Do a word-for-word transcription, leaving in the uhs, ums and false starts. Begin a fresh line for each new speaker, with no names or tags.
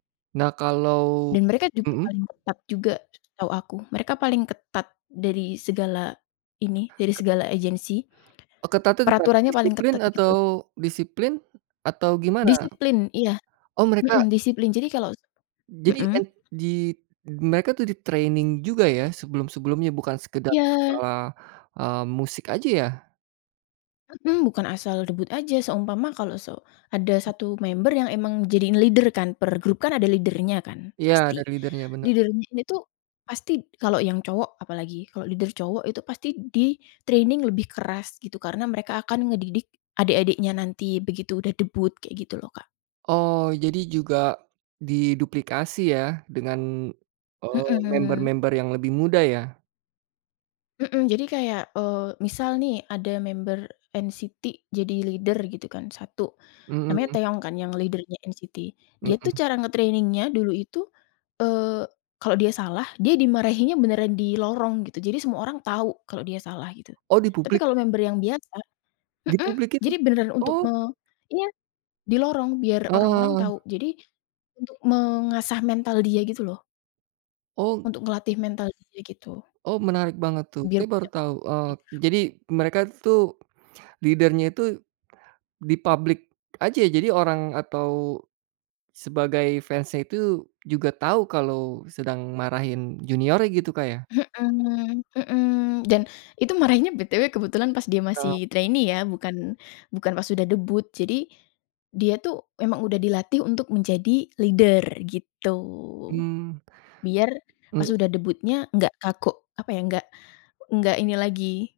Nah kalau,
Dan mereka juga
mhm.
paling ketat juga setahu aku, mereka paling ketat dari segala ini, dari segala agency,
Oh ketatnya gimana?
peraturannya paling
Disiplin
ketat
atau
gitu loh.
disiplin, atau gimana?
Disiplin, iya,
Oh mereka
mhm, disiplin jadi kalau,
Jadi, e
mhm.
di mereka tuh di training juga ya, sebelum-sebelumnya? Bukan sekedar
Iya.
masalah, eee, musik aja ya?
Mhm, bukan asal debut aja, seumpama kalau se ada satu member yang emang di jadiin leader kan, per grup kan ada leader-nya kan
Iya,
pasti.
dari leader-nya bener.
Leader-nya itu pasti kalau yang cowok apalagi kalau leader cowok itu pasti di training lebih keras gitu karena mereka akan ngedidik adek-adeknya nanti begitu udah debut, kayak gitu loh Kak.
Oh, jadi juga, diduplikasi ya dengan, eee,
Mhm.
member-member yang lebih muda ya?
Mhm, jadi kayak, eee, misal nih ada member en-ci-ti jadi leader gitu kan satu, namanya
Mhm.
Taeyong kan yang leader-nya en-ci-ti, dia tuh
Mhm.
cara nge-training-nya dulu itu, eee, kalau dia salah, dia dimarahinya beneran di lorong gitu, jadi semua orang tahu kalau dia salah gitu.
Oh, di
Tapi
publik?
kalau member yang biasa,
Di
mhm,
publik itu?
jadi beneran untuk me
Oh.
iya, di lorong biar orang-orang
Heeh.
tahu jadi, untuk mengasah mental dia gitu loh.
Oh.
Untuk ngelatih mental dia gitu.
Oh, menarik banget tuh
Biar.
saya baru tahu, eee,
[unintelligible]
jadi mereka tuh leader-nya itu, di publik aja jadi orang atau, sebagai fans-nya itu juga tahu kalau sedang marahin juniornya gitu Kak ya?
Mhm mhm, dan itu marahnya be-te-we kebetulan pas dia
Kalau
masih trainee ya, bukan bukan pas udah debut jadi, dia tuh emang udah dilatih untuk menjadi leader gitu,
Mmm.
biar, pas
Mhm.
udah debutnya nggak kaku apa ya enggak, enggak ini lagi.